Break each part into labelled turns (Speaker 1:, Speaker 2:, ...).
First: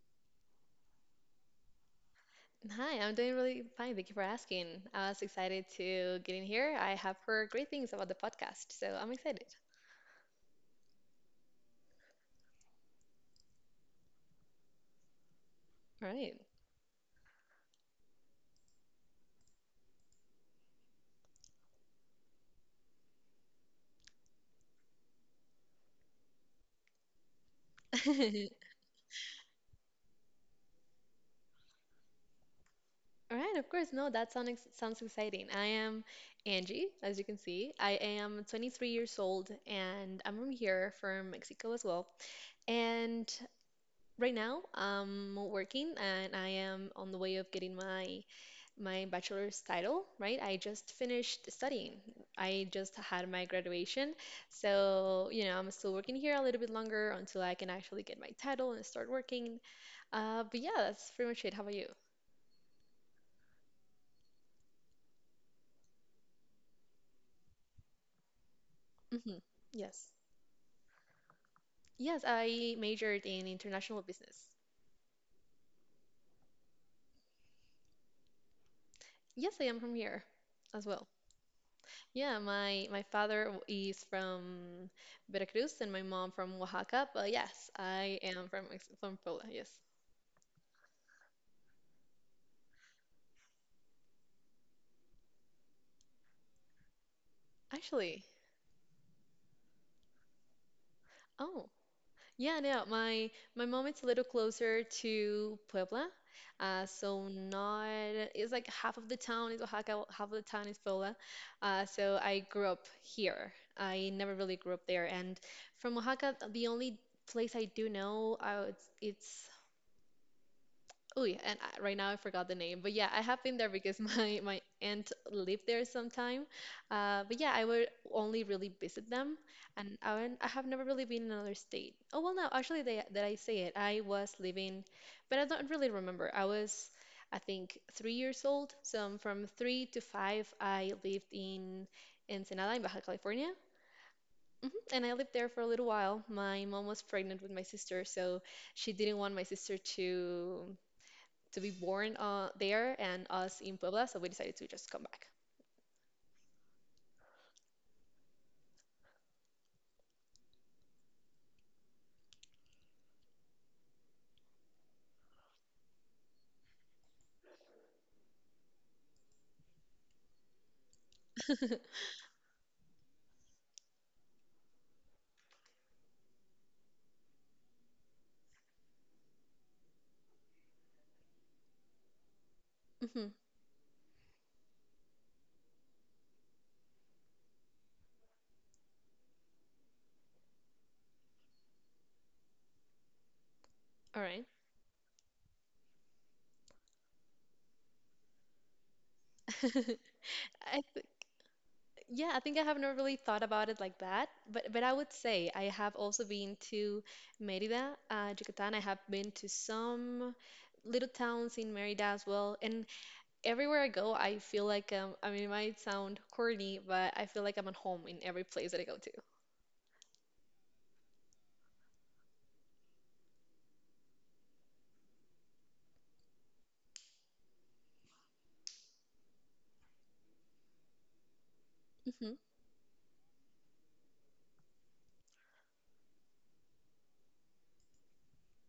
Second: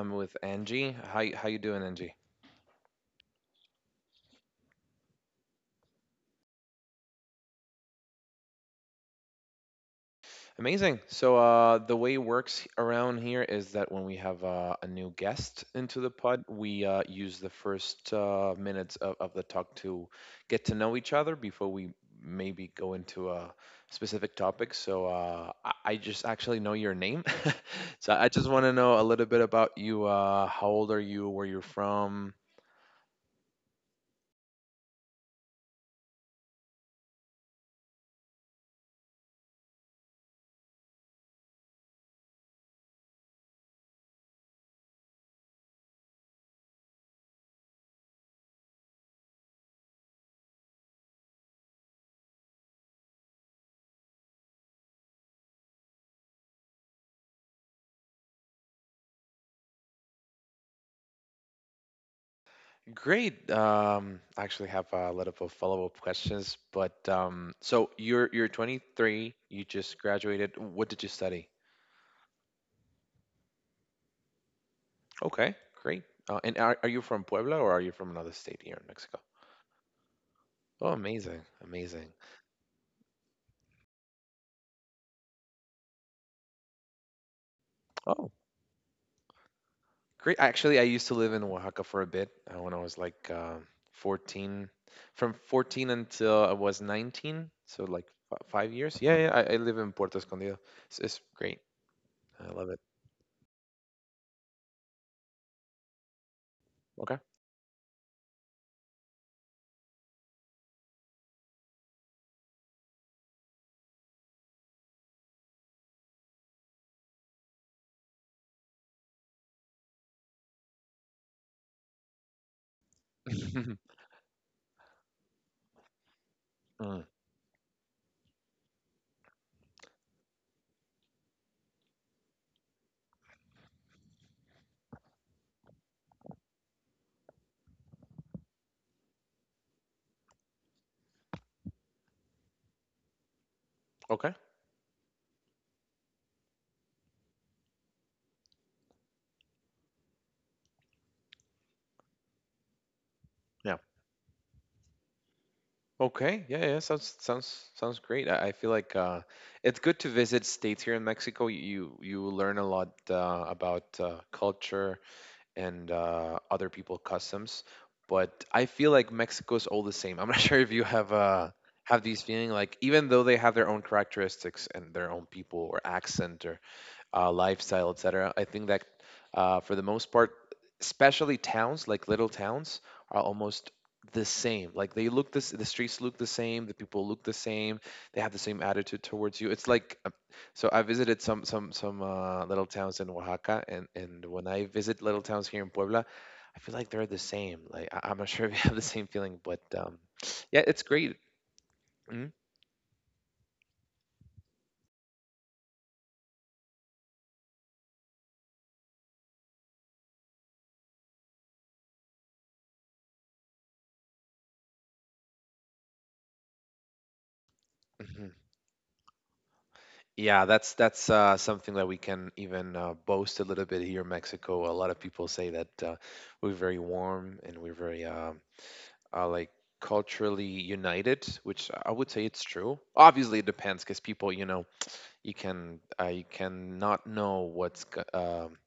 Speaker 1: I'm with Angie. How you doing, Angie?
Speaker 2: Hi, I'm doing really fine. Thank you for asking. I was excited to get in here. I have heard great things about the podcast, so I'm excited.
Speaker 1: Amazing. So the way it works around here is that when we have a new guest into
Speaker 2: All
Speaker 1: the
Speaker 2: right.
Speaker 1: pod, we use the first minutes of the talk to get to know each other before we maybe go into a specific topic. So I just actually know your name, so I just want to know a little bit about you. How old are you? Where you're from?
Speaker 2: All right, of course. No, that sounds exciting. I am Angie, as you can see. I am 23 years old and I'm from here, from Mexico as well. And right now, I'm working and I am on the way of getting my bachelor's title, right? I just finished studying. I just had my graduation. So I'm still working here a little bit longer until I can actually get my title and start working. But yeah, that's pretty much it. How about you?
Speaker 1: Great. I actually have a lot of follow-up questions, but so you're 23.
Speaker 2: Hmm.
Speaker 1: You just
Speaker 2: Yes.
Speaker 1: graduated. What did you study?
Speaker 2: Yes, I majored in international business.
Speaker 1: Okay, great. And are you from Puebla or are you from another state here in Mexico?
Speaker 2: Yes, I am from here as
Speaker 1: Oh,
Speaker 2: well.
Speaker 1: amazing, amazing.
Speaker 2: Yeah, my father is from Veracruz and my mom from Oaxaca, but yes, I
Speaker 1: Oh,
Speaker 2: am from from Puebla. Yes,
Speaker 1: great. Actually, I used to live in Oaxaca for a bit when I was like 14, from 14 until I was 19, so like
Speaker 2: actually,
Speaker 1: f five years. Yeah, yeah. I live in Puerto Escondido. It's great.
Speaker 2: oh
Speaker 1: I
Speaker 2: yeah,
Speaker 1: love it.
Speaker 2: no, my mom is a little closer to Puebla,
Speaker 1: Okay.
Speaker 2: so not it's like half of the town is Oaxaca, half of the town is Puebla. So I grew up here. I never really grew up there, and from Oaxaca, the only place I do know, it's oh yeah, and right now I forgot the name, but yeah, I have been there because my aunt lived there sometime.
Speaker 1: Mm,
Speaker 2: But yeah, I would only really visit them, and I have never really been in another state. Oh well, no, actually, that I say it, I was living, but I don't really remember. I was, I think, 3 years old. So, from 3 to 5, I lived in Ensenada in Baja California.
Speaker 1: okay.
Speaker 2: And I lived there for a little while. My mom was pregnant with my sister, so she didn't want my sister to be born there and us in
Speaker 1: Yeah.
Speaker 2: Puebla, so we decided to just come back.
Speaker 1: Okay. Yeah. Yeah. Sounds great. I feel like it's good to visit states here in Mexico. You learn a lot about culture and other people customs. But I feel like Mexico's all the same. I'm not sure if you have have these feeling like even though they have their own characteristics and their own people or accent lifestyle, etc. I think that for the most part, especially towns like little towns are
Speaker 2: Hmm.
Speaker 1: almost the same. Like they look this, the streets look the same, the people look the same, they have the same attitude towards you. It's like I visited some little towns in Oaxaca, and
Speaker 2: All
Speaker 1: and
Speaker 2: right.
Speaker 1: when I visit little towns here in Puebla. I feel like they're the same. Like I'm not sure if you have the same feeling, but yeah,
Speaker 2: I
Speaker 1: it's
Speaker 2: th
Speaker 1: great.
Speaker 2: Yeah,
Speaker 1: Mm-hmm.
Speaker 2: I think I have not really thought about it like that, but I would say I have also been to Mérida, Yucatán. I have been to some little towns in Mérida as well, and everywhere I go, I feel like I mean, it might sound corny, but I feel like I'm at home in
Speaker 1: Mm-hmm.
Speaker 2: every place that I go to.
Speaker 1: Yeah, that's something that we can even boast a little bit here in Mexico. A lot of people say that we're very warm and we're very like culturally united, which I would say
Speaker 2: Hmm.
Speaker 1: it's true. Obviously, it depends because people, you know, you can you cannot know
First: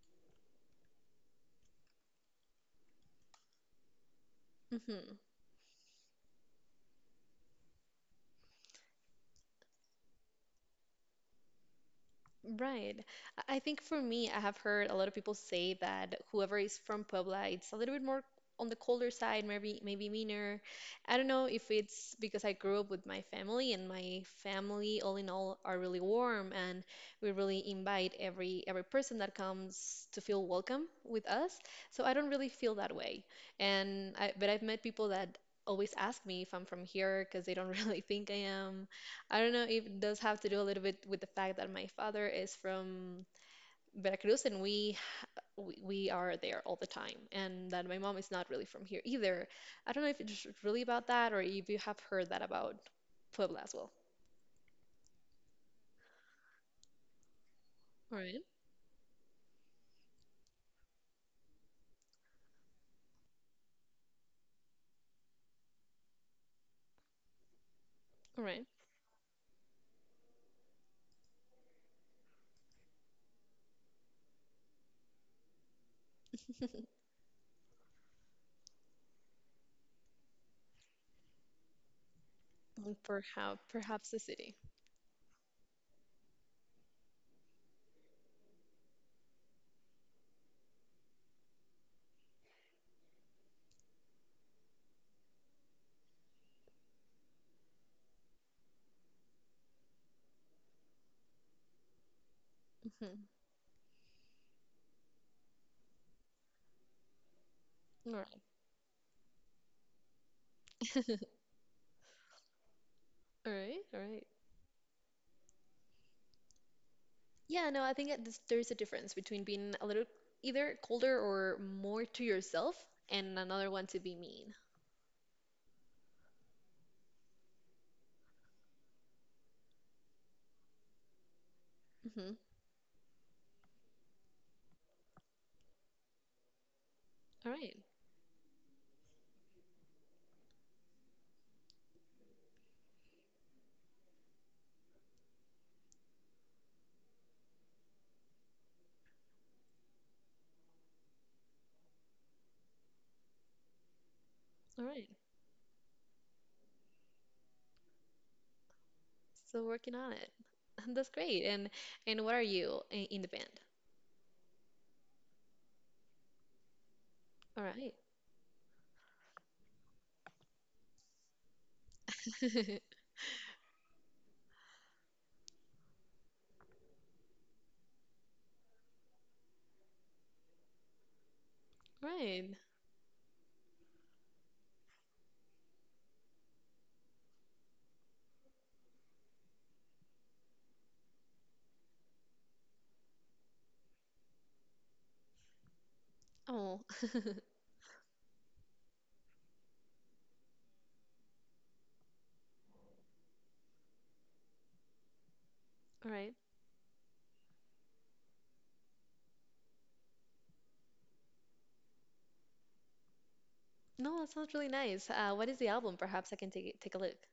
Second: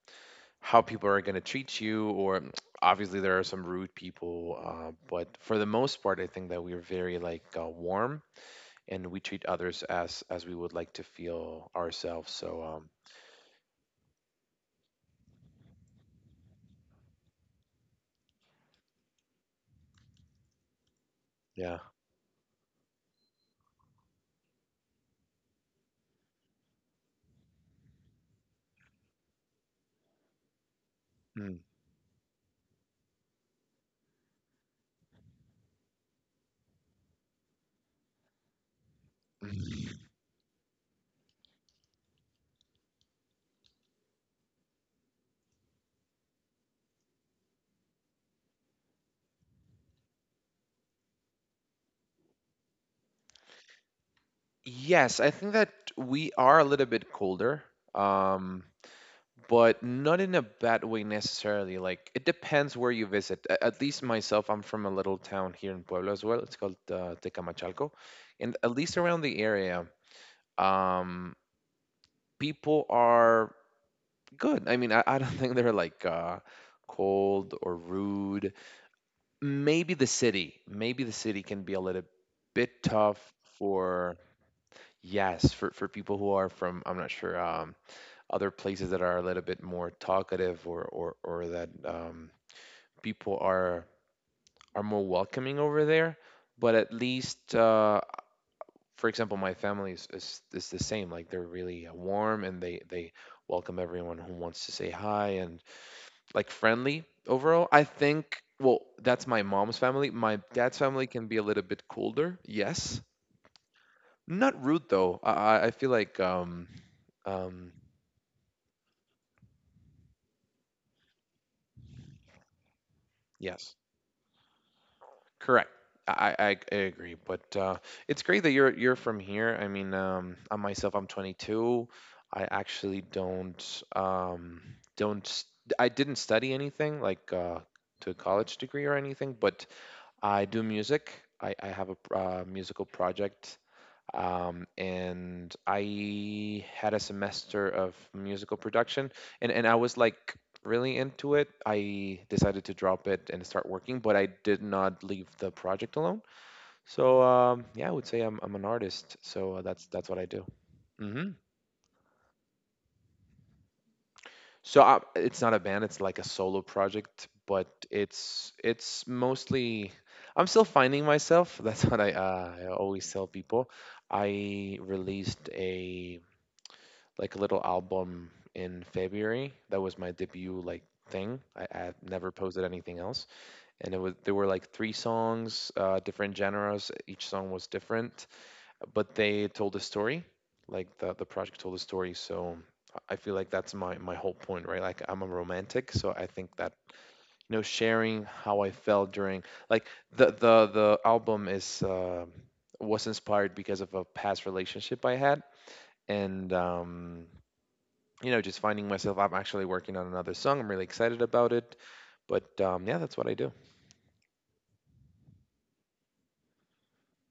Speaker 1: how people are going to treat you, or obviously there are some rude people,
Speaker 2: Hmm.
Speaker 1: but for the most part, I think that we're very like warm and we treat others as we would like to feel ourselves. So
Speaker 2: Right. I think for me, I have heard a lot of people say that whoever is from Puebla, it's a little bit more on the colder side, maybe meaner. I don't know if
Speaker 1: Yeah.
Speaker 2: it's because I grew up with my family and my family, all in all, are really warm and we really invite every person that comes to feel welcome with us.
Speaker 1: Mm.
Speaker 2: So I don't really feel that way. But I've met people that always ask me if I'm from here because they don't really think I am. I don't know if it
Speaker 1: Mm.
Speaker 2: does have to do a little bit with the fact that my father is from Veracruz and we are there all the time, and that my mom is not really from here either. I don't know if it's really about that or if you have heard that about Puebla as well.
Speaker 1: Yes, I think that we are a little bit colder,
Speaker 2: All right,
Speaker 1: um, but not in a bad way necessarily. Like it depends where you visit. At least myself, I'm from a little town here in Puebla as well. It's called Tecamachalco,
Speaker 2: all
Speaker 1: and
Speaker 2: right.
Speaker 1: at least around the area, um, people are good. I mean, I don't think they're like cold or rude. Maybe the city can be a little bit tough
Speaker 2: Perhaps
Speaker 1: for.
Speaker 2: the city.
Speaker 1: Yes, for people who are from, I'm not sure, other places that are a little bit more talkative or that people are more welcoming over there. But at least, for example, my family is the same. Like they're really warm and they
Speaker 2: Mhm.
Speaker 1: welcome everyone who wants to say hi and like friendly overall. I
Speaker 2: All right,
Speaker 1: think. Well, that's my mom's family. My dad's family can be a little bit colder. Yes,
Speaker 2: all right, all right.
Speaker 1: not rude though. I feel like
Speaker 2: Yeah,
Speaker 1: um
Speaker 2: no, I think that there's a difference between being a little either colder or more to yourself and another
Speaker 1: yes
Speaker 2: one to be mean.
Speaker 1: Correct. I agree, but it's great that you're from here. I mean, I myself, I'm 22.
Speaker 2: Mhm.
Speaker 1: I actually don't don't s- I didn't study anything like
Speaker 2: All right,
Speaker 1: to a college degree or anything, but I do music. I have a musical project and I had a semester of musical production, and I was like really into it. I decided to drop it and start working, but I did
Speaker 2: all
Speaker 1: not
Speaker 2: right.
Speaker 1: leave the project alone. So yeah, I would say I'm an artist. So
Speaker 2: Still
Speaker 1: that's
Speaker 2: working
Speaker 1: that's
Speaker 2: on
Speaker 1: what I
Speaker 2: it.
Speaker 1: do.
Speaker 2: That's
Speaker 1: Hmm
Speaker 2: great. And what are you in the band?
Speaker 1: So it's not a band; it's like a solo project, but
Speaker 2: All
Speaker 1: it's mostly. I'm still finding myself. That's what I
Speaker 2: right.
Speaker 1: always tell people. I released a like a little album in February. That was my debut like thing. I've never
Speaker 2: Right.
Speaker 1: posted anything else, and it was there were like three songs, different genres. Each song was different, but they told a story. Like the project told a story, so I feel like that's my whole point, right? Like I'm a romantic, so I think that
Speaker 2: Oh. All
Speaker 1: you know sharing how I felt during like the album is. Was inspired because of a past relationship I had,
Speaker 2: right.
Speaker 1: and you know, just finding myself, I'm actually working on another song. I'm really excited about it. But yeah, that's what I do.
Speaker 2: No, that sounds really nice. What is the album? Perhaps I can take a look.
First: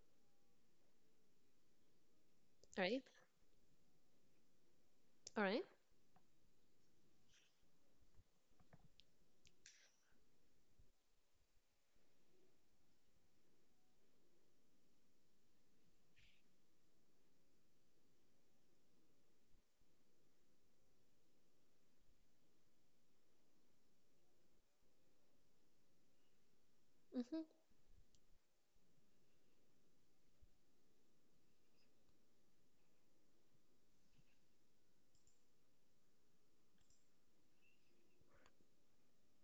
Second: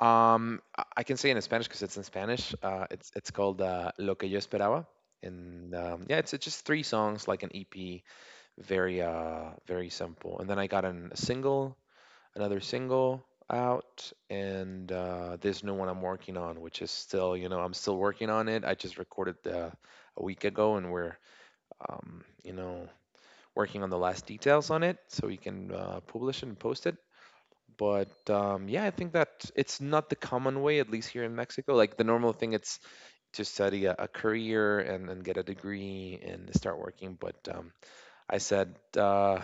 Speaker 1: I can say in Spanish because it's in Spanish.
Speaker 2: All
Speaker 1: Uh,
Speaker 2: right.
Speaker 1: it's it's called Lo que yo esperaba,
Speaker 2: All right.
Speaker 1: and yeah, it's just three songs, like an EP, very very simple. And then I got an, a single, another single out, and this new one I'm working on, which is still, you know, I'm still working on it. I just recorded a week ago, and we're, you know, working on the last details on it so we can publish it and post it.
Speaker 2: Mhm.
Speaker 1: But yeah, I think that it's not the common way, at least here in Mexico. Like the normal thing, it's to study a career and then get a degree and start working. But I said,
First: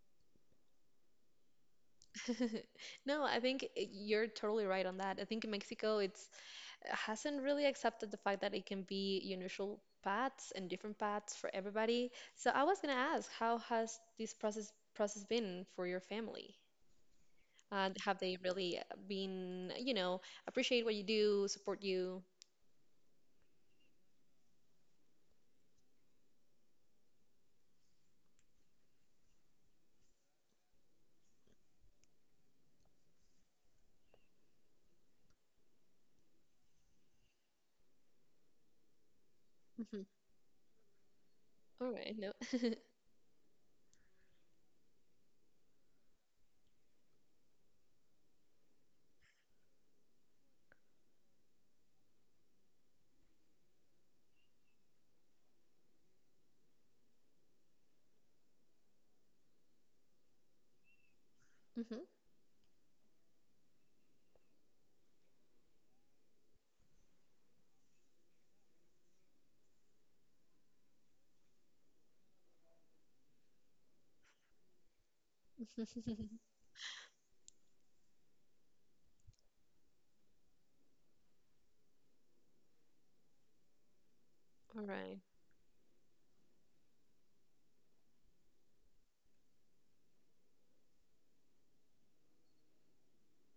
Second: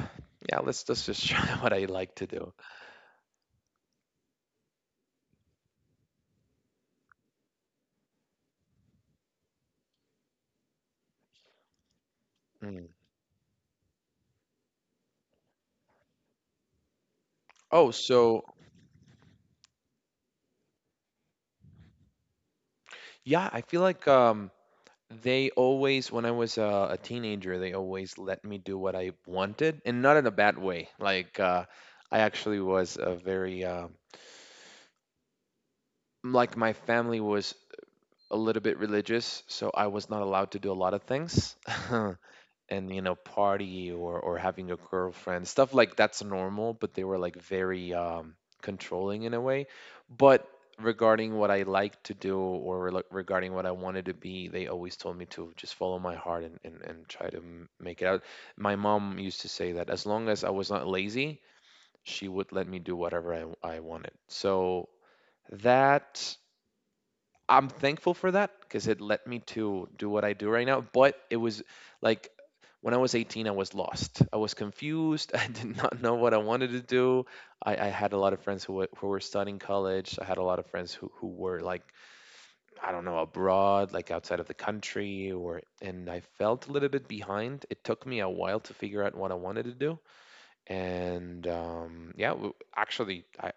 Speaker 1: yeah, let's just try what I like to do.
Speaker 2: No, I think you're totally right on that. I think in Mexico, it's hasn't really accepted the fact that it can be unusual paths and different paths for everybody. So I was
Speaker 1: Mm.
Speaker 2: gonna ask, how has this process been for your family?
Speaker 1: Oh,
Speaker 2: Have they
Speaker 1: so
Speaker 2: really been appreciate what you do, support you?
Speaker 1: yeah, I feel like they always, when I was a teenager, they always let me do what I wanted, and not in a bad way. Like I actually was a very like my family was a little bit religious, so I
Speaker 2: Hmm.
Speaker 1: was not allowed to do a lot of things.
Speaker 2: All right, no.
Speaker 1: and you know, party or having a girlfriend, stuff like that's normal, but they were like very controlling in a way. But regarding what I like to do like, regarding what I wanted to be, they always told me to just follow my heart and try to make it out. My mom used to say that as long as I was not lazy,
Speaker 2: Hmm.
Speaker 1: she would let me do whatever I wanted. So that I'm thankful for that because it led me to do what I do right now. But it was like when I was 18, I was lost. I was confused. I did not know what I wanted to do. I had a lot of friends who were studying college. I had a lot of friends who were like, I don't know, abroad, like outside of the
Speaker 2: All right.
Speaker 1: country, or and I felt a little bit behind. It took me a while to figure out what I wanted to do. And yeah, actually, I,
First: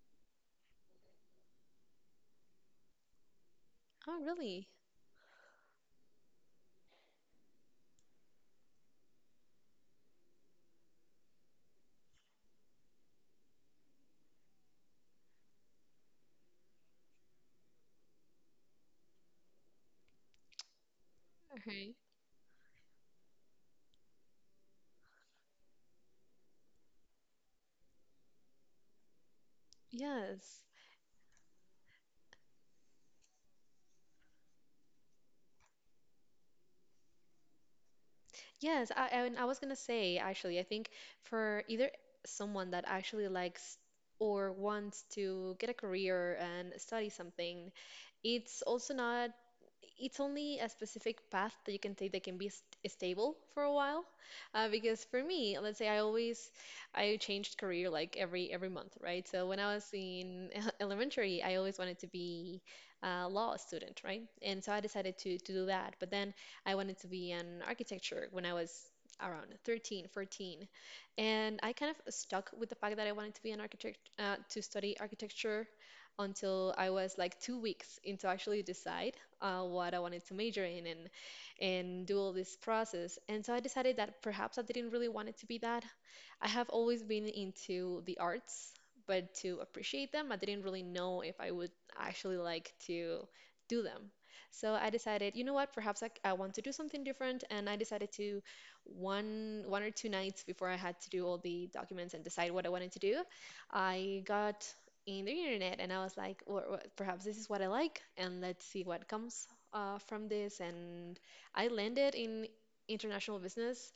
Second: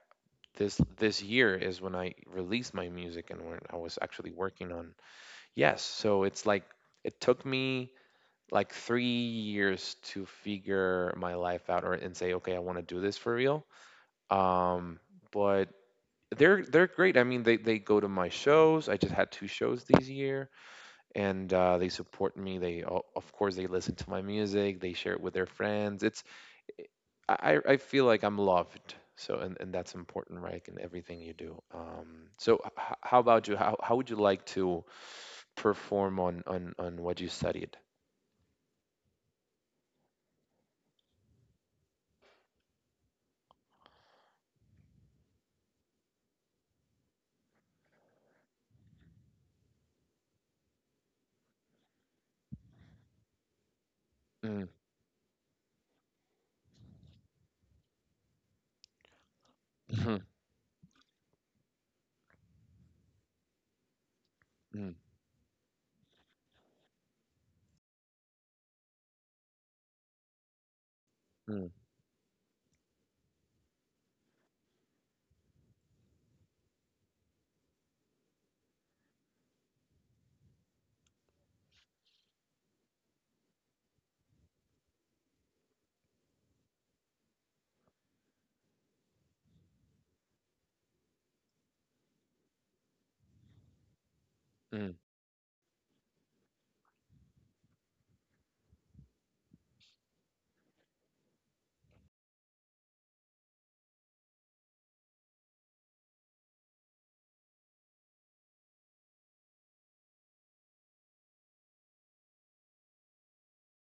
Speaker 1: this year is when I released my music and when I was
Speaker 2: Oh,
Speaker 1: actually
Speaker 2: really?
Speaker 1: working on Yes, so it's like it took me like three years to figure my life out or and say, okay, I want to do this for real. Um, but they're great. I mean, they go to my shows. I just had two shows this year, and
Speaker 2: All
Speaker 1: they
Speaker 2: right.
Speaker 1: support me. They of course they listen to my music. They share it with their friends. It's I feel like I'm loved. So, and that's important,
Speaker 2: Yes.
Speaker 1: right? In everything you do. How about you? How would you like to perform on what you studied?
Speaker 2: Yes, and I was gonna say actually, I think for either someone that actually likes or wants to get a career and study something, it's also not, it's only a specific path that you can take that can be st stable for a while.
Speaker 1: Mm,
Speaker 2: Because for me, let's say I changed career like every month, right? So when I was
Speaker 1: mhm,
Speaker 2: in elementary, I always wanted to be a law student, right? And so I
Speaker 1: mm,
Speaker 2: decided to do that, but then. I wanted to be in architecture when I was around 13, 14. And
Speaker 1: mm,
Speaker 2: I kind of stuck with the fact that I wanted to be an architect, to study architecture until I was like 2 weeks into actually decide what I wanted to major in and do all this process. And so I decided that perhaps I didn't really want it to be that. I have always been into the arts, but to appreciate them, I didn't really know if I would actually like to do them. So I
Speaker 1: mm.
Speaker 2: decided, you know what, perhaps I want to do something different, and I decided to one or two nights before I had to do all the documents and decide what I wanted to do, I got in the internet and I was like, or perhaps this is what I like, and let's see what comes from this. And I landed in international business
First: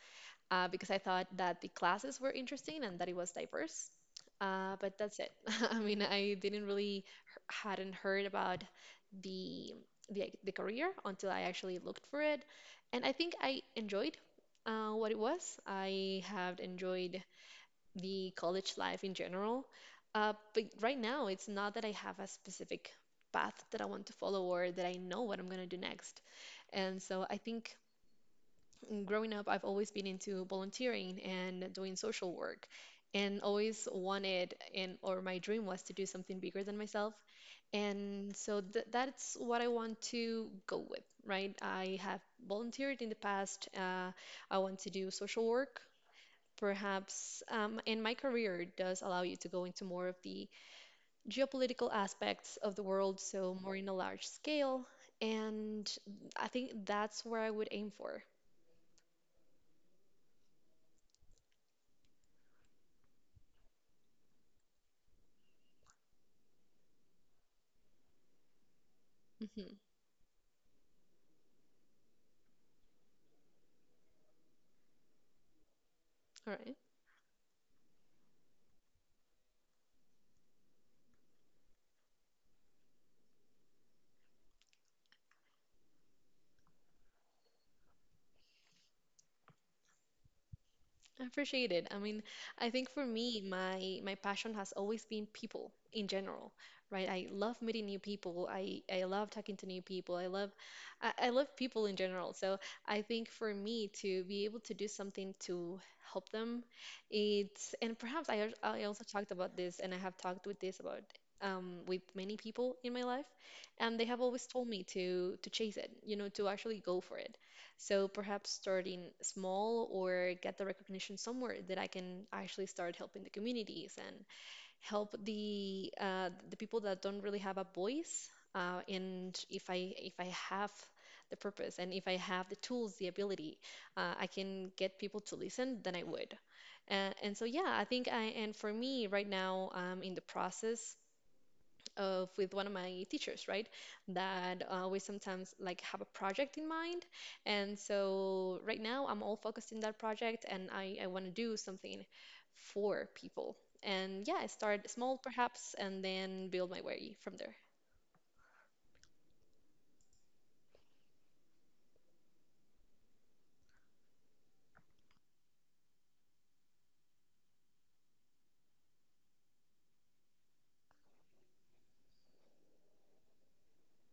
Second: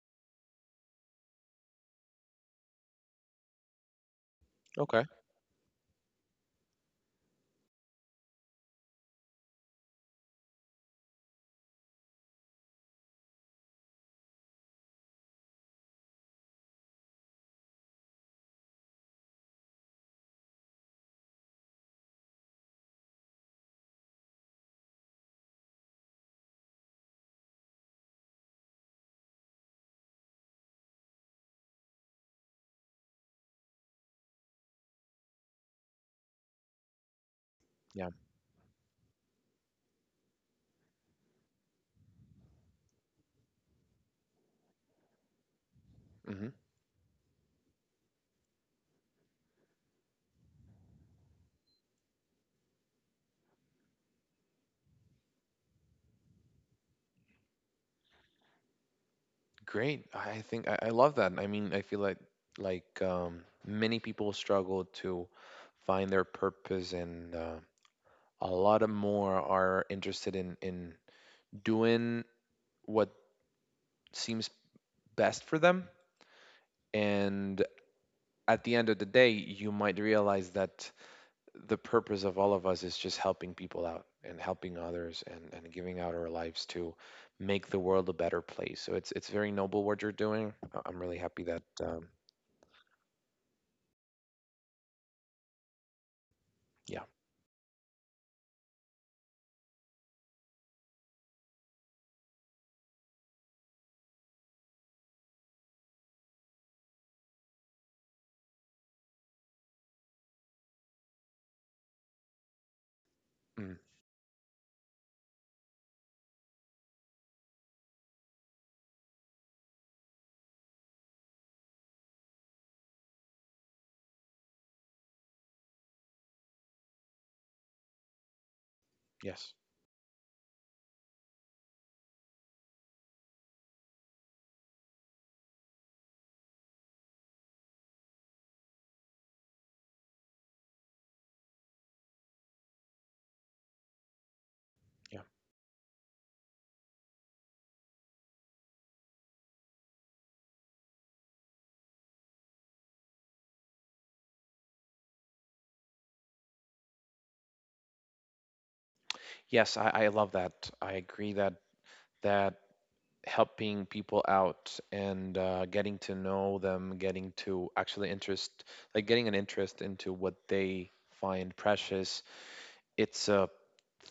Speaker 2: because I thought that the classes were interesting and that it was diverse. But
Speaker 1: Okay.
Speaker 2: that's it. I mean, I didn't really hadn't heard about the, the career until I actually looked for it, and I think I enjoyed what it was. I have enjoyed the college life in general, but right now it's not that I have a specific path that I want to follow or that I know what I'm gonna do next. And so I think growing up, I've always been into volunteering and doing social work and always wanted and or my dream was to do something bigger than myself.
Speaker 1: Yeah.
Speaker 2: And so th that's what I want to go with, right? I have volunteered in the past. I want to do social work.
Speaker 1: hmm
Speaker 2: Perhaps, and my career does allow you to go into more of the geopolitical aspects of the world, so more in a large scale. And I think that's where I would aim for.
Speaker 1: Great. I love that. I mean, I feel like many people struggle to find their purpose, and a lot of more
Speaker 2: Mhm.
Speaker 1: are interested in doing what seems best for them
Speaker 2: All right.
Speaker 1: and at the end of the day, you might realize that the purpose of all of us is just helping people out and helping others and giving out our lives to make the world a better place. So it's very noble what you're doing. I'm really
Speaker 2: I
Speaker 1: happy that
Speaker 2: appreciate it. I mean, I think for me, my passion has always been people in general,
Speaker 1: yeah,
Speaker 2: right? I love meeting new people. I love talking to new people. I love people in general. So I think for me to be able to do something to help them, it's and perhaps I also talked about this and I have talked with this about with many people in my life,
Speaker 1: mm,
Speaker 2: and they have always told me to chase it, you know, to actually go for it. So perhaps starting small or get the recognition somewhere that I can actually start helping the communities and help the people that don't really have a voice. And
Speaker 1: yes,
Speaker 2: if I have the purpose and if I have the tools, the ability, I can get people to listen, then I would. And so yeah, I think I and for me right now, I'm in the process of with one of my teachers, right? That we
Speaker 1: yeah,
Speaker 2: sometimes like have a project in mind, and so right now I'm all focused in that project, and I want to do something for people. And yeah, I start small perhaps, and then build my way from there.
Speaker 1: yes. I love that. I agree that that helping people out and getting to know them, getting to actually interest, like getting an interest into what they find precious. It's a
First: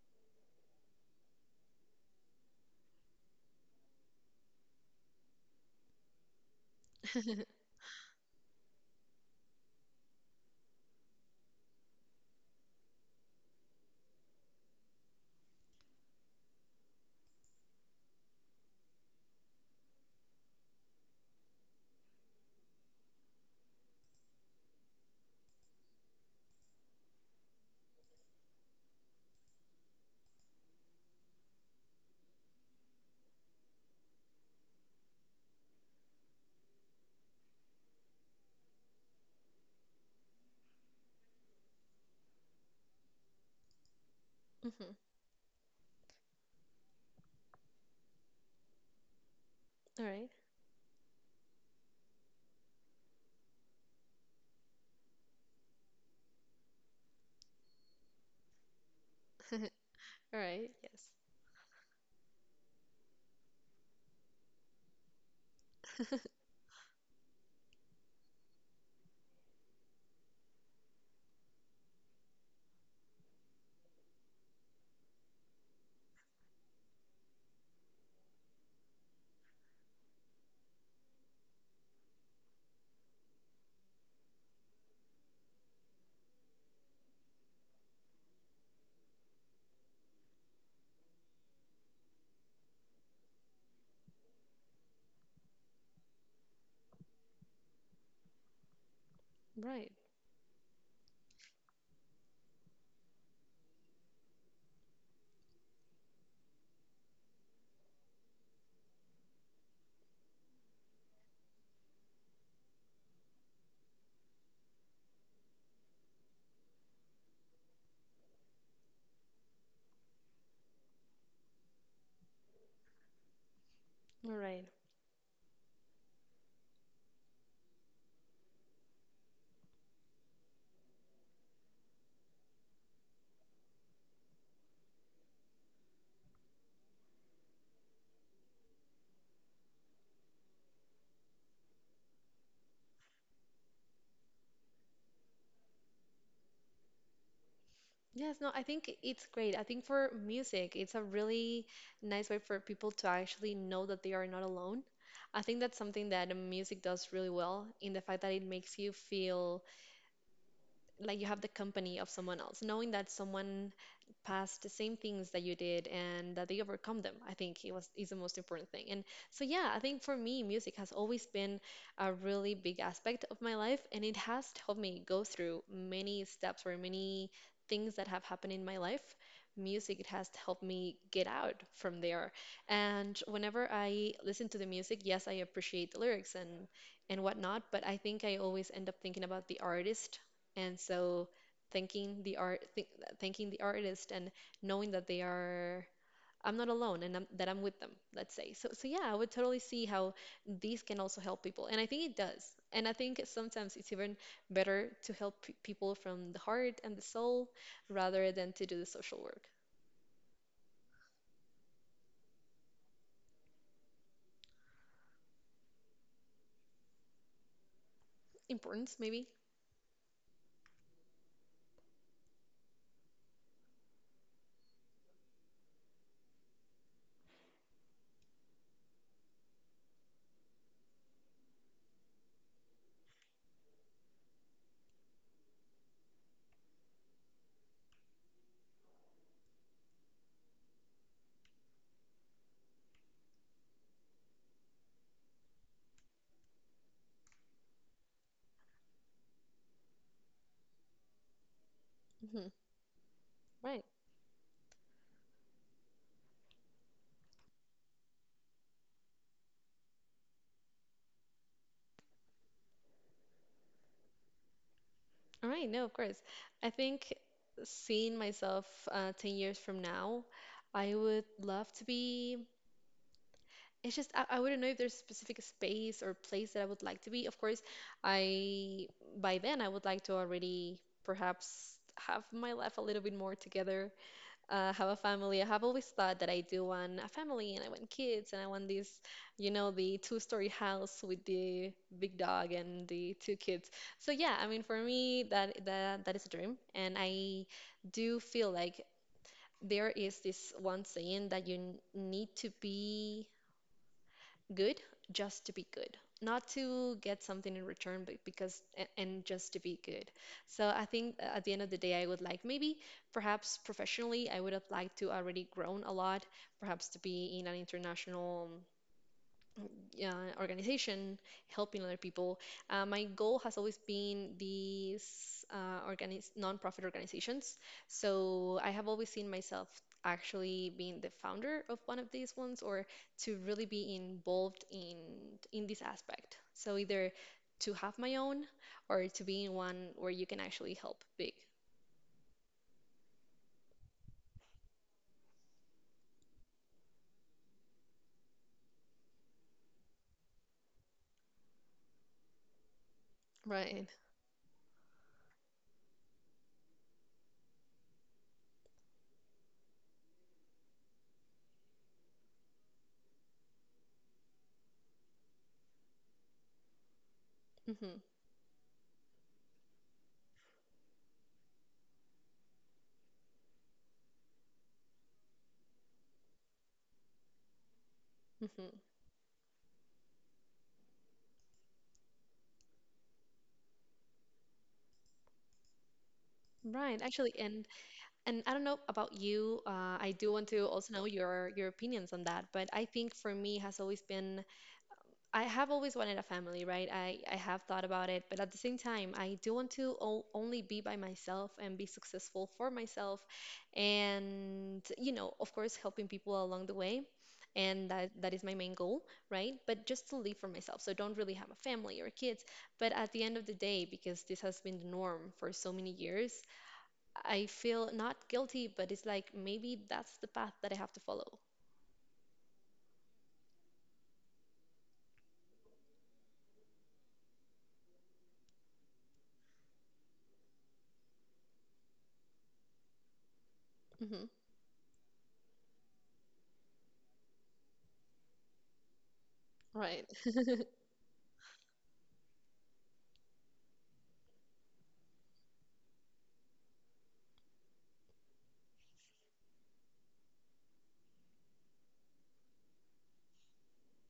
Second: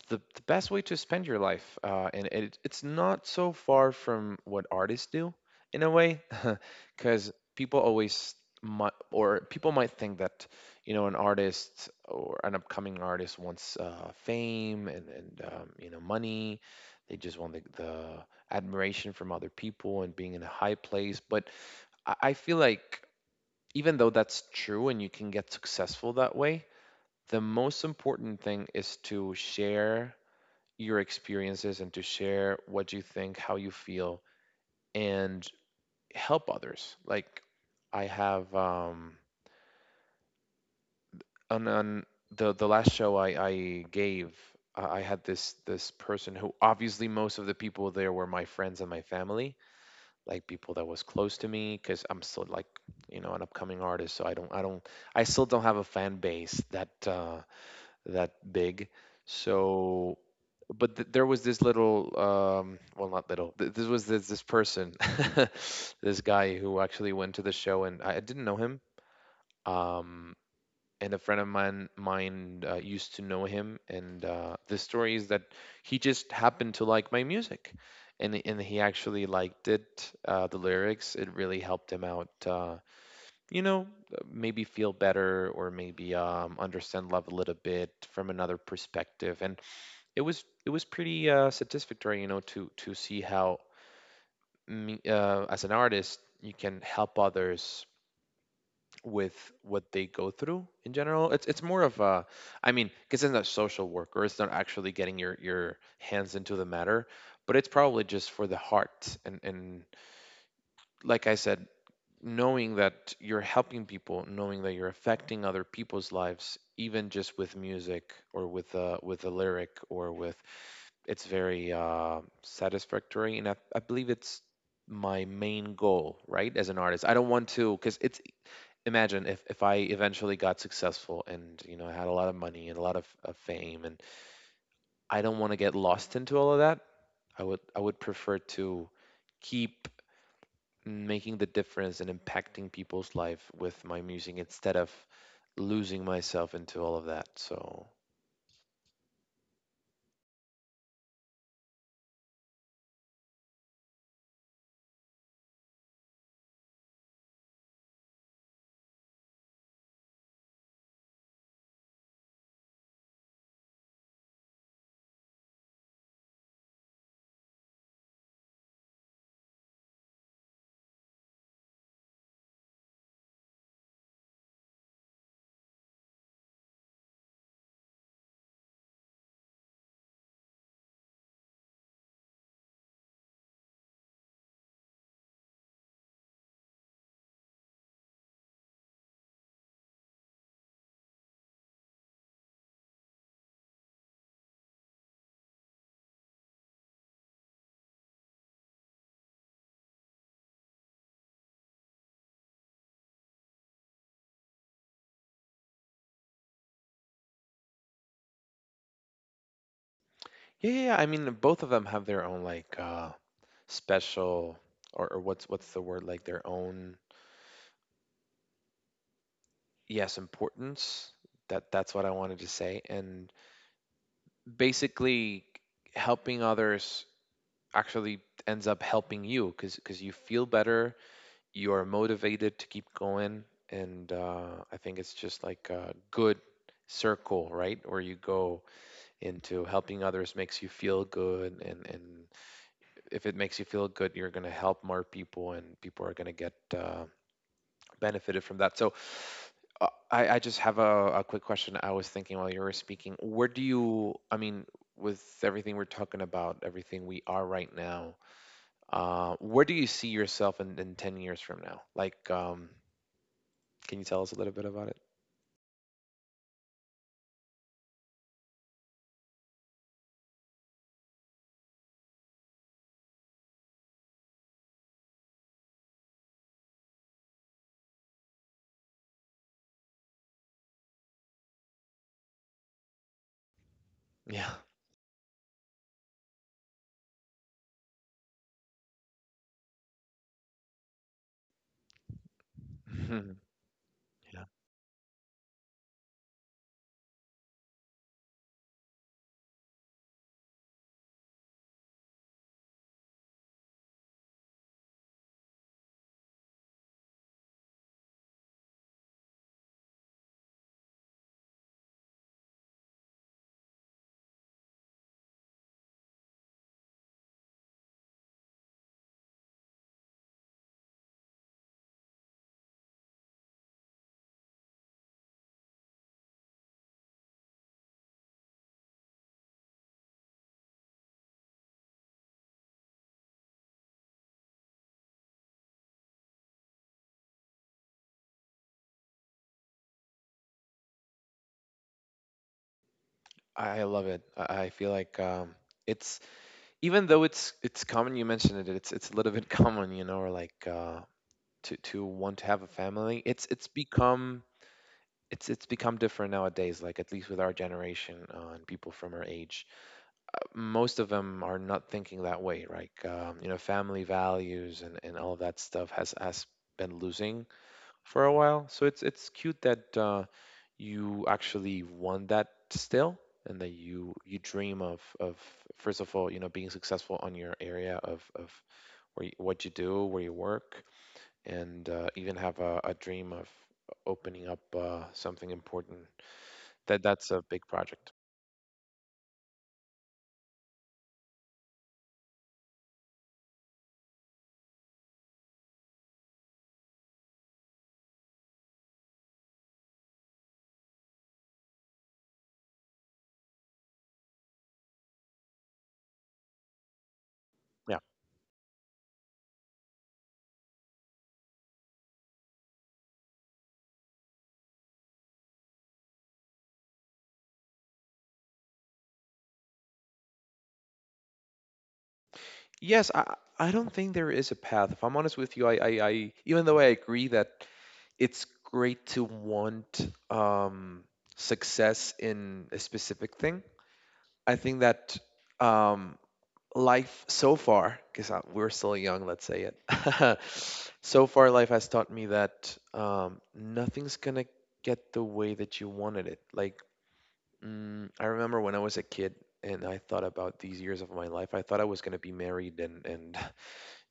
Speaker 1: the best way to spend your life, and it's not so far from what artists do in a way, because people always might, or people might think that you know an artist or an upcoming artist wants fame and you know money. They just want the admiration from other people and being in a high place. But I feel like even though that's true and you can get successful that way, the most important thing is to share your experiences and to share what you think, how you feel, and help others. Like I have on the last show I gave, I
Speaker 2: Mhm.
Speaker 1: I had this person who obviously most of the people there were my friends and my family,
Speaker 2: All right.
Speaker 1: like people that was close to me, because I'm still like you know an upcoming artist, so I don't I don't I still don't have a fan base that that big. So,
Speaker 2: All right.
Speaker 1: but
Speaker 2: Yes.
Speaker 1: there was this little, well, not little. This was this person, this guy who actually went to the show, and I didn't know him. Um, and a friend of mine used to know him, and the story is that he just happened to like my music, and he actually liked it, the lyrics. It really helped him out. You know, Maybe feel better or maybe understand love a little bit from another perspective. And it was pretty satisfactory, you know, to see how me, as an artist you can help others with what
Speaker 2: Right.
Speaker 1: they go through in general. It's more of a, I mean, because it's not social work or it's not actually getting your hands into the matter, but it's probably just for the heart and, like I said, knowing that you're helping people, knowing that you're affecting other people's lives, even just with music or with a lyric or with, it's very satisfactory, and I believe
Speaker 2: All
Speaker 1: it's
Speaker 2: right.
Speaker 1: my main goal, right? As an artist, I don't want to because it's imagine if I eventually got successful and you know I had a lot of money and a lot of fame, and I don't want to get lost into all of that. I would prefer to keep making the difference and impacting people's life with my music instead of losing myself into all of that. So
Speaker 2: Yes, no, I think it's great. I think for music, it's a really nice way for people to actually know that they are not alone. I think that's something that music does really well in the fact that it makes you feel like you have the company of someone else, knowing that someone past the same things that you did and that they overcome them. I think it was is the most important thing. And So yeah, I think for me music has always been a really big aspect of my life, and it has helped me go through many steps or many things that have happened in my life. Music, it has helped me get out from there. And whenever I listen to the music, yes, I appreciate the lyrics and whatnot, but I think I always end up thinking about the artist, and so thanking thanking the artist and knowing that they are— I'm not alone and that I'm with them, let's say. So yeah, I would totally see how these can also help people, and I think it does. And I think sometimes it's even better to help people from the heart and the soul rather than to do the social work.
Speaker 1: yeah, yeah, yeah. I mean both of them have their own like special or what's the word like their own.
Speaker 2: Importance, maybe.
Speaker 1: Yes, importance. That that's what I wanted to say. And basically helping others actually ends up helping you because you feel better, you are motivated to keep going, and I think it's just like a good circle, right, where you go into helping others makes you feel good, and if it makes you feel good you're going to help more people and people are going to get benefited from that. So I just have a quick question. I was thinking
Speaker 2: Hmm.
Speaker 1: while you were speaking, where do
Speaker 2: Right.
Speaker 1: you, I mean, with everything we're talking about, everything we are right now, where do you see yourself in 10 years from now, like can you tell us a little bit about it?
Speaker 2: All right, no, of course. I think seeing myself 10 years from now, I would love to be— it's just, I wouldn't know if there's specific space or place that I would like to be. Of course, I, by then, I would like to already perhaps have my life a little bit more together,
Speaker 1: Yeah.
Speaker 2: have a family. I have always thought that I do want a family, and I want kids, and I want this, you know, the two-story house with the big dog and the
Speaker 1: Mhm.
Speaker 2: two kids. So yeah,
Speaker 1: Yeah.
Speaker 2: I mean for me, that is a dream. And I do feel like there is this one saying that you need to be good just to be good, not to get something in return, but and just to be good. So I think at the end of the day, I would like, maybe perhaps professionally, I would have liked to already grown a lot, perhaps to be in an international organization, helping other people. My goal has always been these nonprofit organizations. So I have always seen myself actually being the founder of one of these ones, or to really be involved in this aspect. So either to have my own or to be in one where you can actually help big.
Speaker 1: I love it. I feel like it's even though it's common, you mentioned it, it's a little bit common, you know, or like to want to have a family. It's
Speaker 2: Right.
Speaker 1: become it's become different nowadays. Like at least with our generation, and people from our age, most of them are not thinking that way. Right, you know, family values and all that stuff has been losing
Speaker 2: Hmm.
Speaker 1: for a while. So it's cute that you actually want that still, and that you dream of, first of all, you know, being successful on your area of
Speaker 2: Hmm.
Speaker 1: where you, what you do, where you work, and even have a dream of opening up something important. That
Speaker 2: Right.
Speaker 1: that's
Speaker 2: Actually,
Speaker 1: a big
Speaker 2: and—
Speaker 1: project.
Speaker 2: and I don't know about you. I do want to also know your opinions on that. But I think for me has always been— I have always wanted a family, right? I have thought about it, but at the same time, I do want to o only be by myself and be successful for myself, and you know, of course, helping people along the way. And
Speaker 1: Yeah.
Speaker 2: that that is my main goal, right? But just to live for myself. So don't really have a family or kids. But at the end of the day, because this has been the norm for so many years, I feel not guilty, but it's like maybe that's the path that I have to follow.
Speaker 1: Yes, I don't think there is a path. If I'm honest with you, I, even though I agree that it's great to want success in a specific thing.
Speaker 2: Hmm.
Speaker 1: I think that um, life so far, because we're still young, let's say it.
Speaker 2: Right.
Speaker 1: So far, life has taught me that nothing's gonna get the way that you wanted it. Like, I remember when I was a kid and I thought about these years of my life, I thought I was gonna be married and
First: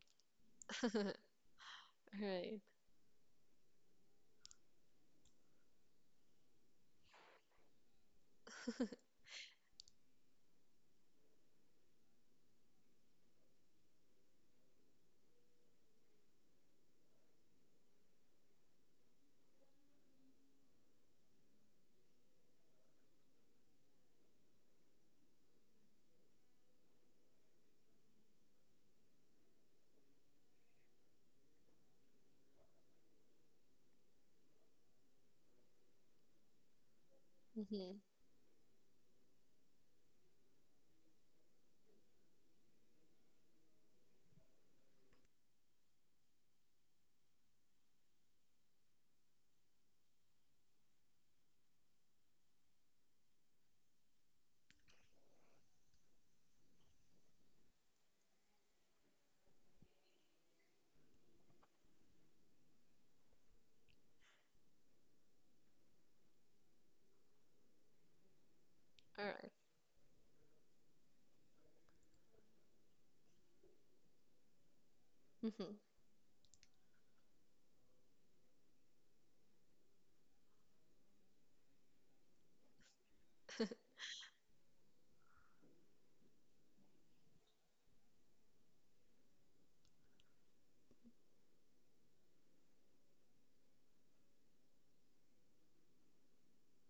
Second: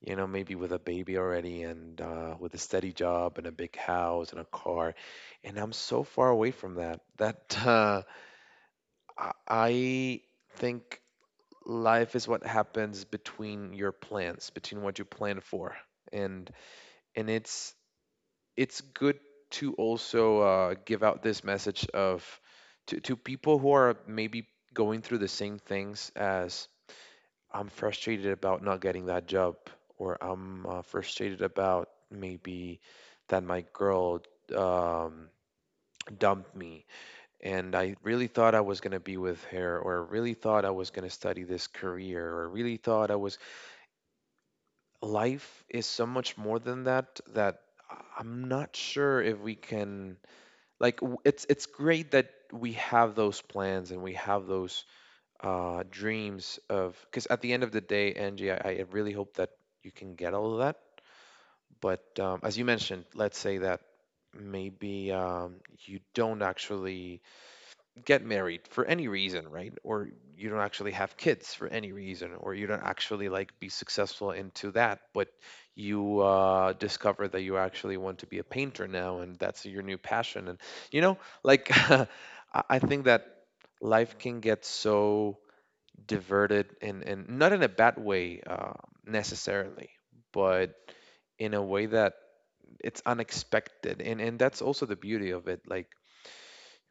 Speaker 1: you know, maybe with a baby already and with a
Speaker 2: Right.
Speaker 1: steady job and a big house and a car. And I'm so far away from that that I I think life is what happens between your plans, between what you plan for. And and it's good to also give out this message of to people who are maybe going through the same things as I'm frustrated about not getting that job, or I'm frustrated about maybe that my girl um, dumped me, and I
Speaker 2: Mm-hmm.
Speaker 1: really thought I was gonna be with her, or really thought I was gonna study this career, or really thought I was. Life is so much more than that. I am not sure if we can like it's great that we have those plans and we have those dreams of, because at the end of the day, Angie, I really hope that you can get all of that. But as you mentioned, let's say that maybe you don't actually get married for any
Speaker 2: All
Speaker 1: reason,
Speaker 2: right.
Speaker 1: right? Or you don't actually have kids for any reason, or you don't actually like be successful into that, but
Speaker 2: Mm-hmm.
Speaker 1: you discover that you actually want to be a painter now, and that's your new passion. And you know, like I think that life can get so diverted in not in a bad way necessarily, but in a way that it's unexpected. And that's also the beauty of it. Like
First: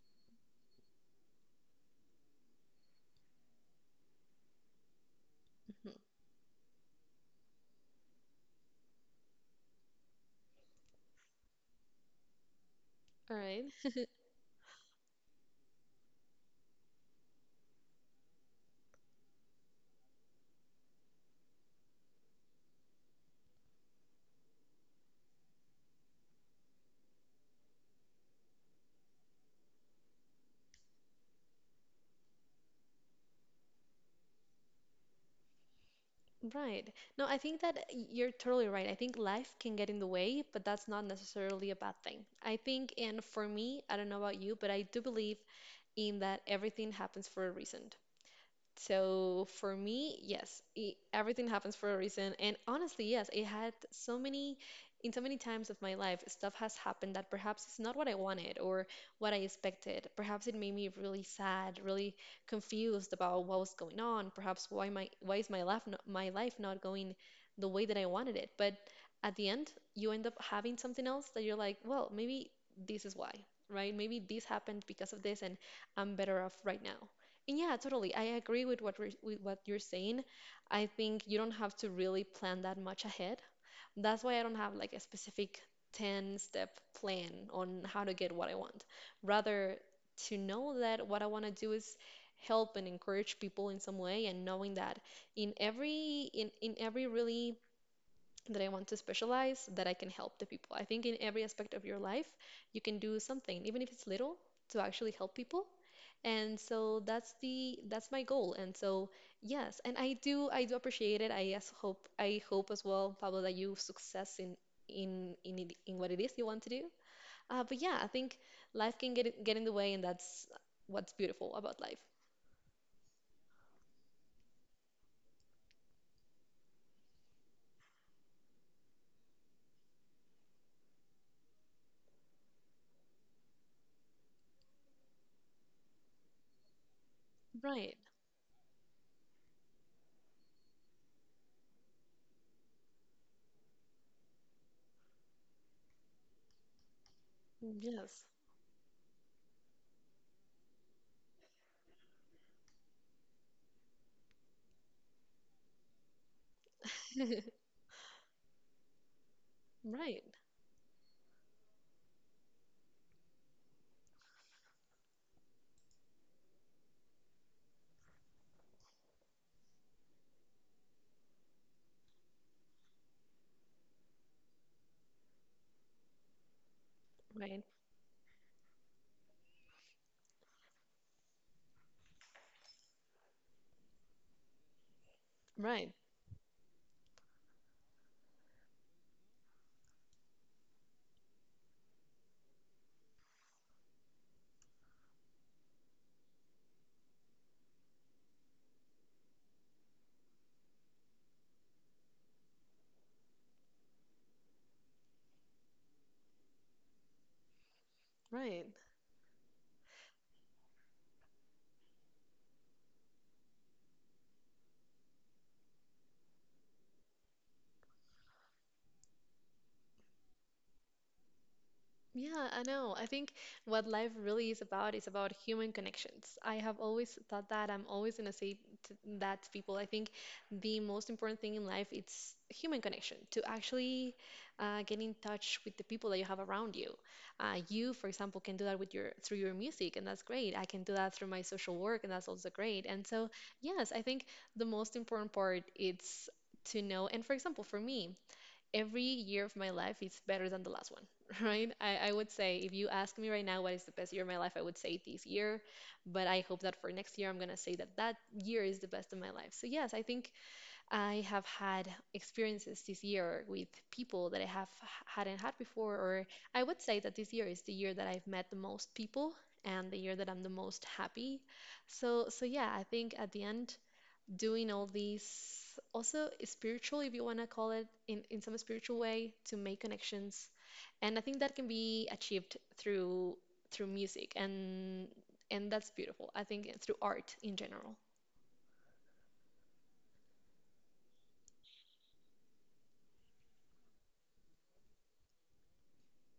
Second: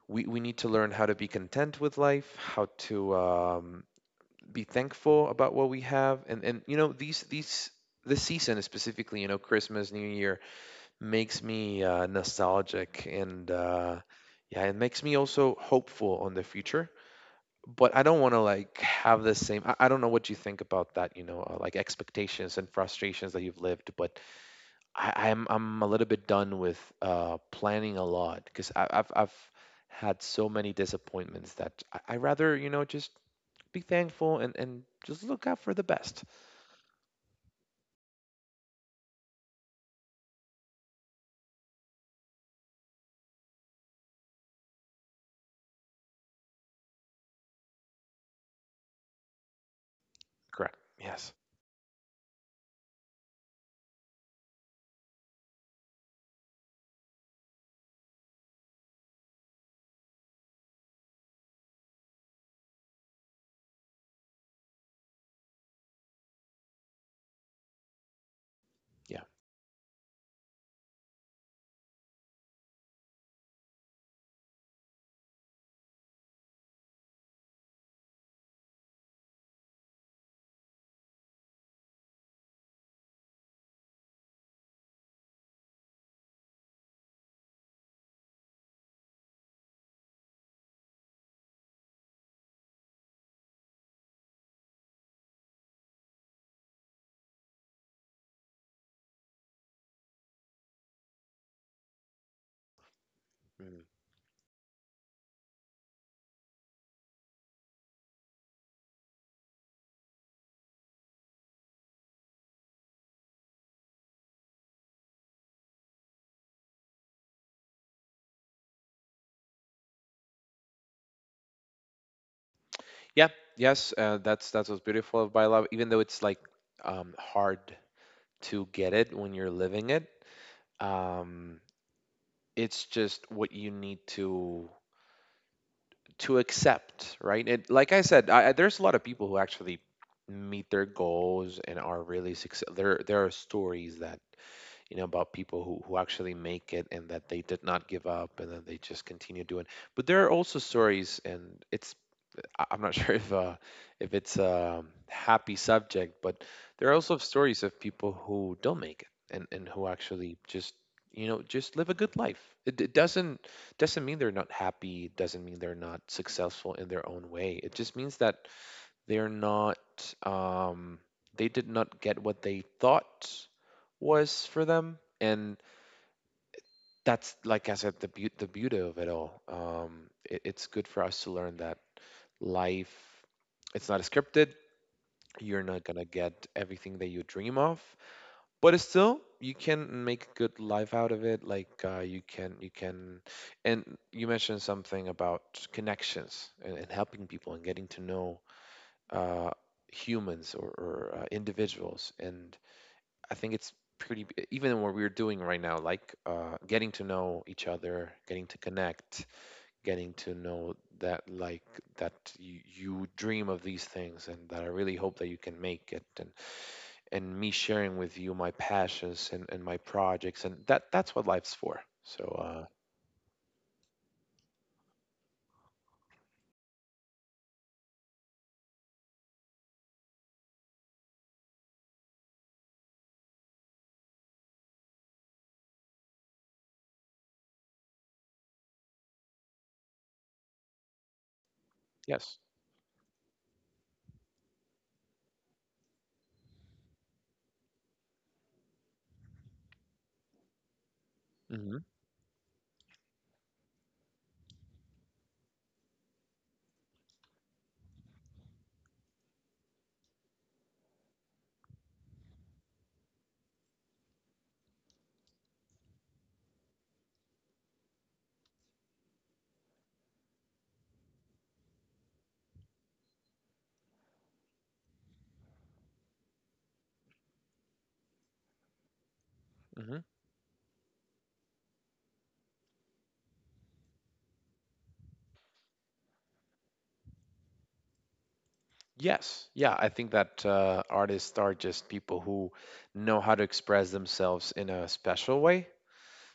Speaker 1: we need to learn how to be content with life, how to be thankful about what we
Speaker 2: Mm-hmm.
Speaker 1: have. And you know these this season specifically, you know, Christmas, New Year makes me nostalgic
Speaker 2: All
Speaker 1: and
Speaker 2: right.
Speaker 1: yeah, it makes me also hopeful on the future, but I don't want to like have the same. I don't know what you think about that, you know, like expectations and frustrations that you've lived. But I'm a little bit done with planning a lot because I've had so many disappointments that I rather you know just be thankful and just look out for the best.
Speaker 2: Right. No, I think that you're totally right. I think life can get in the way, but that's not necessarily a bad thing. I think, and for me, I don't know about you, but I do believe in that everything happens for a reason. So for me, yes,
Speaker 1: Correct.
Speaker 2: it,
Speaker 1: Yes.
Speaker 2: everything happens for a reason. And honestly, yes, it had so many, in so many times of my life, stuff has happened that perhaps it's not what I wanted or what I expected. Perhaps it made me really sad, really confused about what was going on. Perhaps why is my life not going the way that I wanted it. But
Speaker 1: Yeah.
Speaker 2: at the end, you end up having something else that you're like, well, maybe this is why, right? Maybe this happened because of this, and I'm better off right now. Yeah, totally. I agree with with what you're saying. I think you don't have to really plan that much ahead. That's why I don't have like a specific 10 step plan on how to get what I want. Rather, to know that what I want to do is help and encourage people in some way, and knowing that in every really that I want to specialize that I can help the people. I think in every aspect of your life, you can do something, even
Speaker 1: Mm.
Speaker 2: if it's little, to actually help people. And so that's the that's my goal. And so yes, and I do appreciate it. I hope as well, Pablo, that you success in in it, in what it is you want to do. But yeah, I think life can get in the way, and that's what's beautiful about life.
Speaker 1: Yeah. Yes. That's what's beautiful of love, even though it's like hard to get it when you're living it. Um, it's just what you need to accept, right? It, like
Speaker 2: Right.
Speaker 1: I said, there's a lot of people who actually meet their goals and are really successful. There are stories that you know about people who actually make it and that they did not give
Speaker 2: Yes.
Speaker 1: up and that they just continue doing, but there are also stories, and it's I'm not sure if it's a happy subject, but there are also stories of people who don't make it and who
Speaker 2: Right.
Speaker 1: actually just you know just live a good life. It doesn't mean they're not happy. Doesn't mean they're not successful in their own way. It just means that they're not um, they did not get what they thought was for them, and that's,
Speaker 2: Right.
Speaker 1: like I said, the beauty, of it all. It's good for us to learn that life, it's not scripted. You're not
Speaker 2: Right.
Speaker 1: going to get everything that you dream of, but still you can make a good life out of it. Like you can, and you mentioned something about connections and helping people and getting to know uh, humans or individuals. And I think it's pretty, even what we're doing right now, like getting to know each other, getting to
Speaker 2: Right.
Speaker 1: connect, getting to know that like that you dream of these things and that I really hope that you can make it. And me sharing with you my passions and my projects and that's what life's for. So
Speaker 2: Yeah, I know. I think what life really is about human connections. I have always thought that. I'm always gonna say to that to people. I think the most important thing in life it's human connection. To actually get in touch with the people that you have around you. You, for example, can do that with your through your music, and that's great. I can do that through my social work, and that's
Speaker 1: yes
Speaker 2: also great. And so, yes, I think the most important part it's to know. And for example, for me every year of my life is better than the last one, right?
Speaker 1: hmm
Speaker 2: I would say if you ask me right now what is the best year of my life, I would say this year, but I hope that for next year I'm gonna say that that year is the best of my life. So yes, I think I have had experiences this year with people that I have hadn't had before, or I would say that this year is the year that I've met the most people, and the year that I'm the most happy. So yeah, I think at the end, doing all these also spiritual if you want to call it in some spiritual way to make
Speaker 1: hmm
Speaker 2: connections. And I think that can be achieved through music and that's beautiful. I think through art in general.
Speaker 1: yes yeah I think that artists are just people who know how to express themselves in a special way.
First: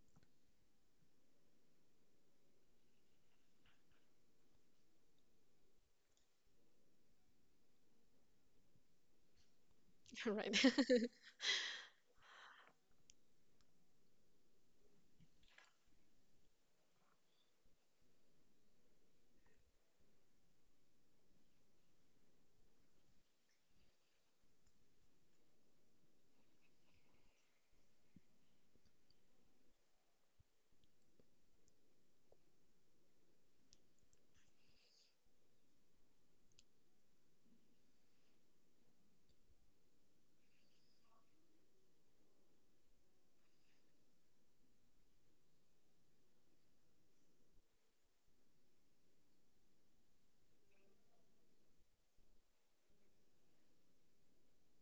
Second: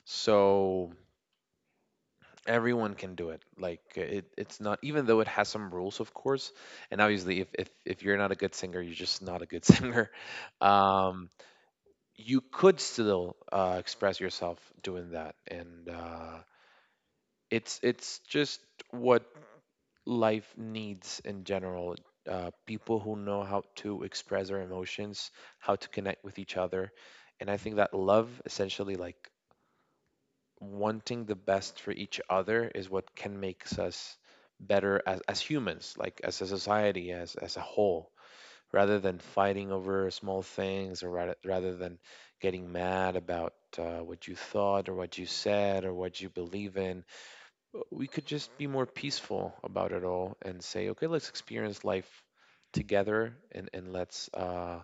Speaker 1: So everyone can do it. Like it's not, even though it has some rules, of course, and obviously if you're not a good singer, you're just not a good singer.
Speaker 2: right.
Speaker 1: um you could still express yourself doing that and it's just what life needs in general. People who know how to express their emotions, how to connect with each other, and I think that love, essentially, like wanting the best for each other, is what can makes us better as humans, like as a society, as a whole, rather than fighting over small things, or rather than getting mad about what you thought or what you said or what you believe in, we could just be more peaceful about it all and say, okay, let's experience life together and let's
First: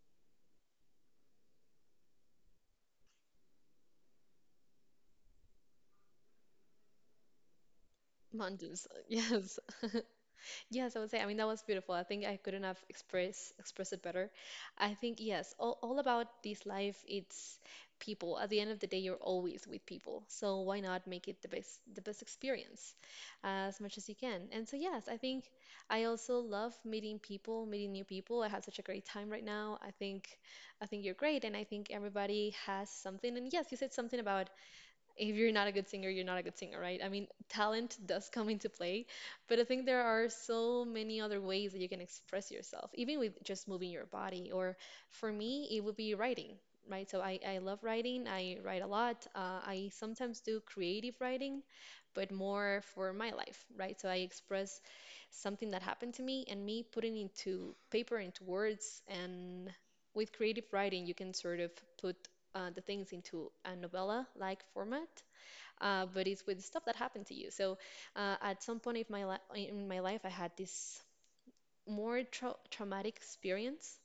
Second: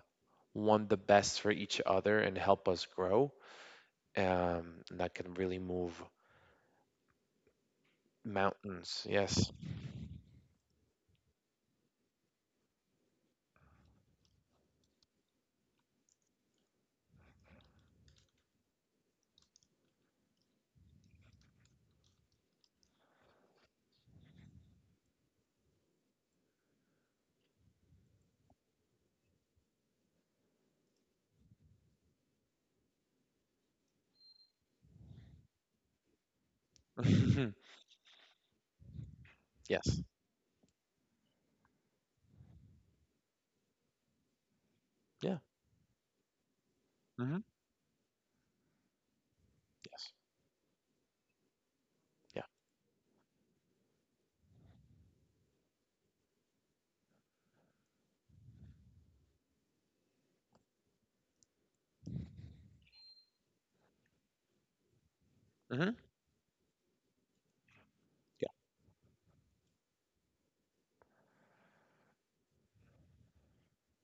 Speaker 1: want the best for each other and help us grow. And that can really move
Speaker 2: mountains,
Speaker 1: mountains. Yes.
Speaker 2: yes. Yes, I would say. I mean, that was beautiful. I think I couldn't have expressed it better. I think yes, all about this life, it's people. At the end of the day, you're always with people. So why not make it the best experience as much as you can? And so yes, I think I also love meeting people, meeting new people. I had such a great time right now. I think you're great, and I think everybody has something. And yes, you said something about if you're not a good singer, you're not a good singer, right? I mean, talent does come into play, but I think
Speaker 1: Yes.
Speaker 2: there are so many other ways that you can express yourself, even with just moving your body. Or for
Speaker 1: Yeah.
Speaker 2: me, it would be writing, right? So I,
Speaker 1: hmm
Speaker 2: I love writing. I write a lot. I
Speaker 1: Yes.
Speaker 2: sometimes do creative writing, but
Speaker 1: Yeah.
Speaker 2: more for my life, right? So I express something that happened to me and me putting into paper, into words, and with creative writing, you can sort of put the things into a novella-like format,
Speaker 1: hmm
Speaker 2: but it's with stuff that happened to you. So at some point in my in my life, I had this more traumatic experience,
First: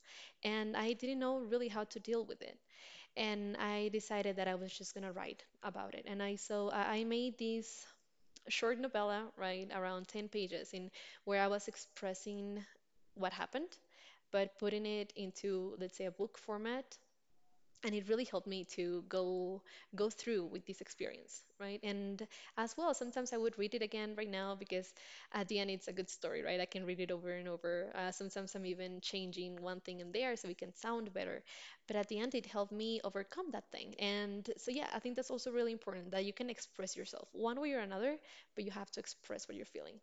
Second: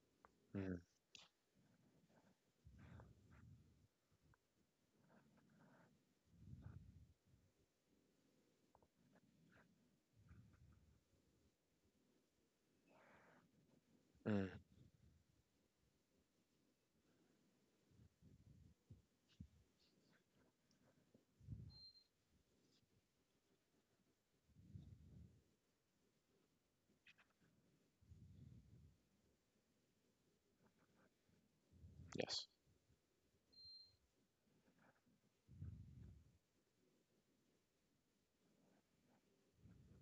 Speaker 1: Yeah.
Speaker 2: and
Speaker 1: mm
Speaker 2: I didn't know really how to deal with it. And I decided that I was just gonna write about it. And I so I made this short novella, right, around 10 pages, in where I was expressing what happened,
Speaker 1: Mm.
Speaker 2: but putting it into, let's say, a book format. And it really helped me to go through with this experience, right? And as well, sometimes I would read it again right now because at the end it's a good story, right? I can read it over and over. Uh, sometimes I'm even changing one thing in there so it can sound better. But at the end, it
Speaker 1: Yes.
Speaker 2: helped me overcome that thing. And so yeah, I think that's also really important, that you can express yourself one way or another, but you have to express what you're feeling.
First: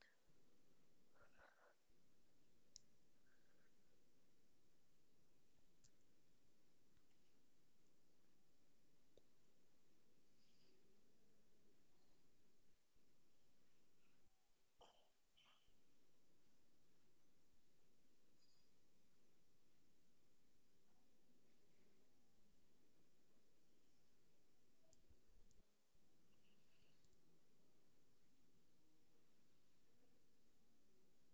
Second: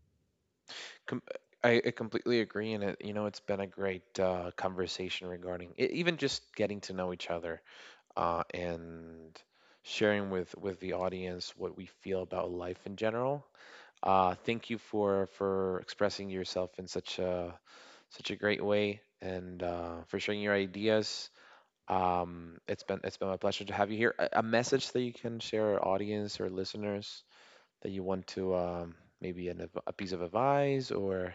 Speaker 1: Com- I completely agree. And it, you know, it's been a great conversation regarding even just getting to know each other, and sharing with the audience what we feel about life in general. Thank you for expressing yourself in such a great way and for sharing your ideas. It's been my pleasure to have you here. A message that you can share our audience or listeners that you want to maybe a piece of advice or.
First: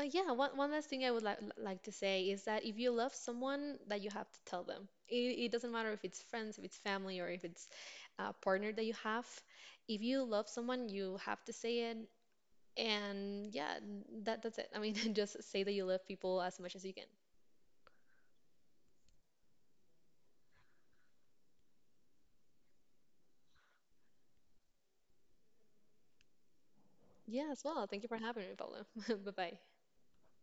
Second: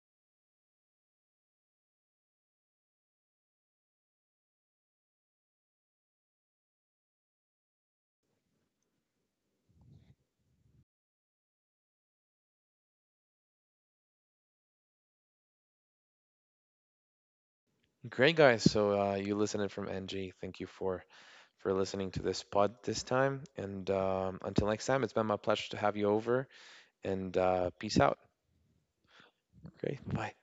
Speaker 2: Yeah, one last thing I would like to say is that if you love someone, that you have to tell them. It doesn't matter if it's friends, if it's family, or if it's a partner that you have. If you love someone, you have to say it. And yeah, that that's it. I mean, just say that you love people as much as you can.
Speaker 1: Great guys. So you listening from NG. Thank you for listening to this pod this time. And until next time, it's been my pleasure to have you over. And
Speaker 2: Yeah, as well.
Speaker 1: peace
Speaker 2: Thank you for
Speaker 1: out.
Speaker 2: having me, Pablo. Bye bye.
Speaker 1: Great. Bye.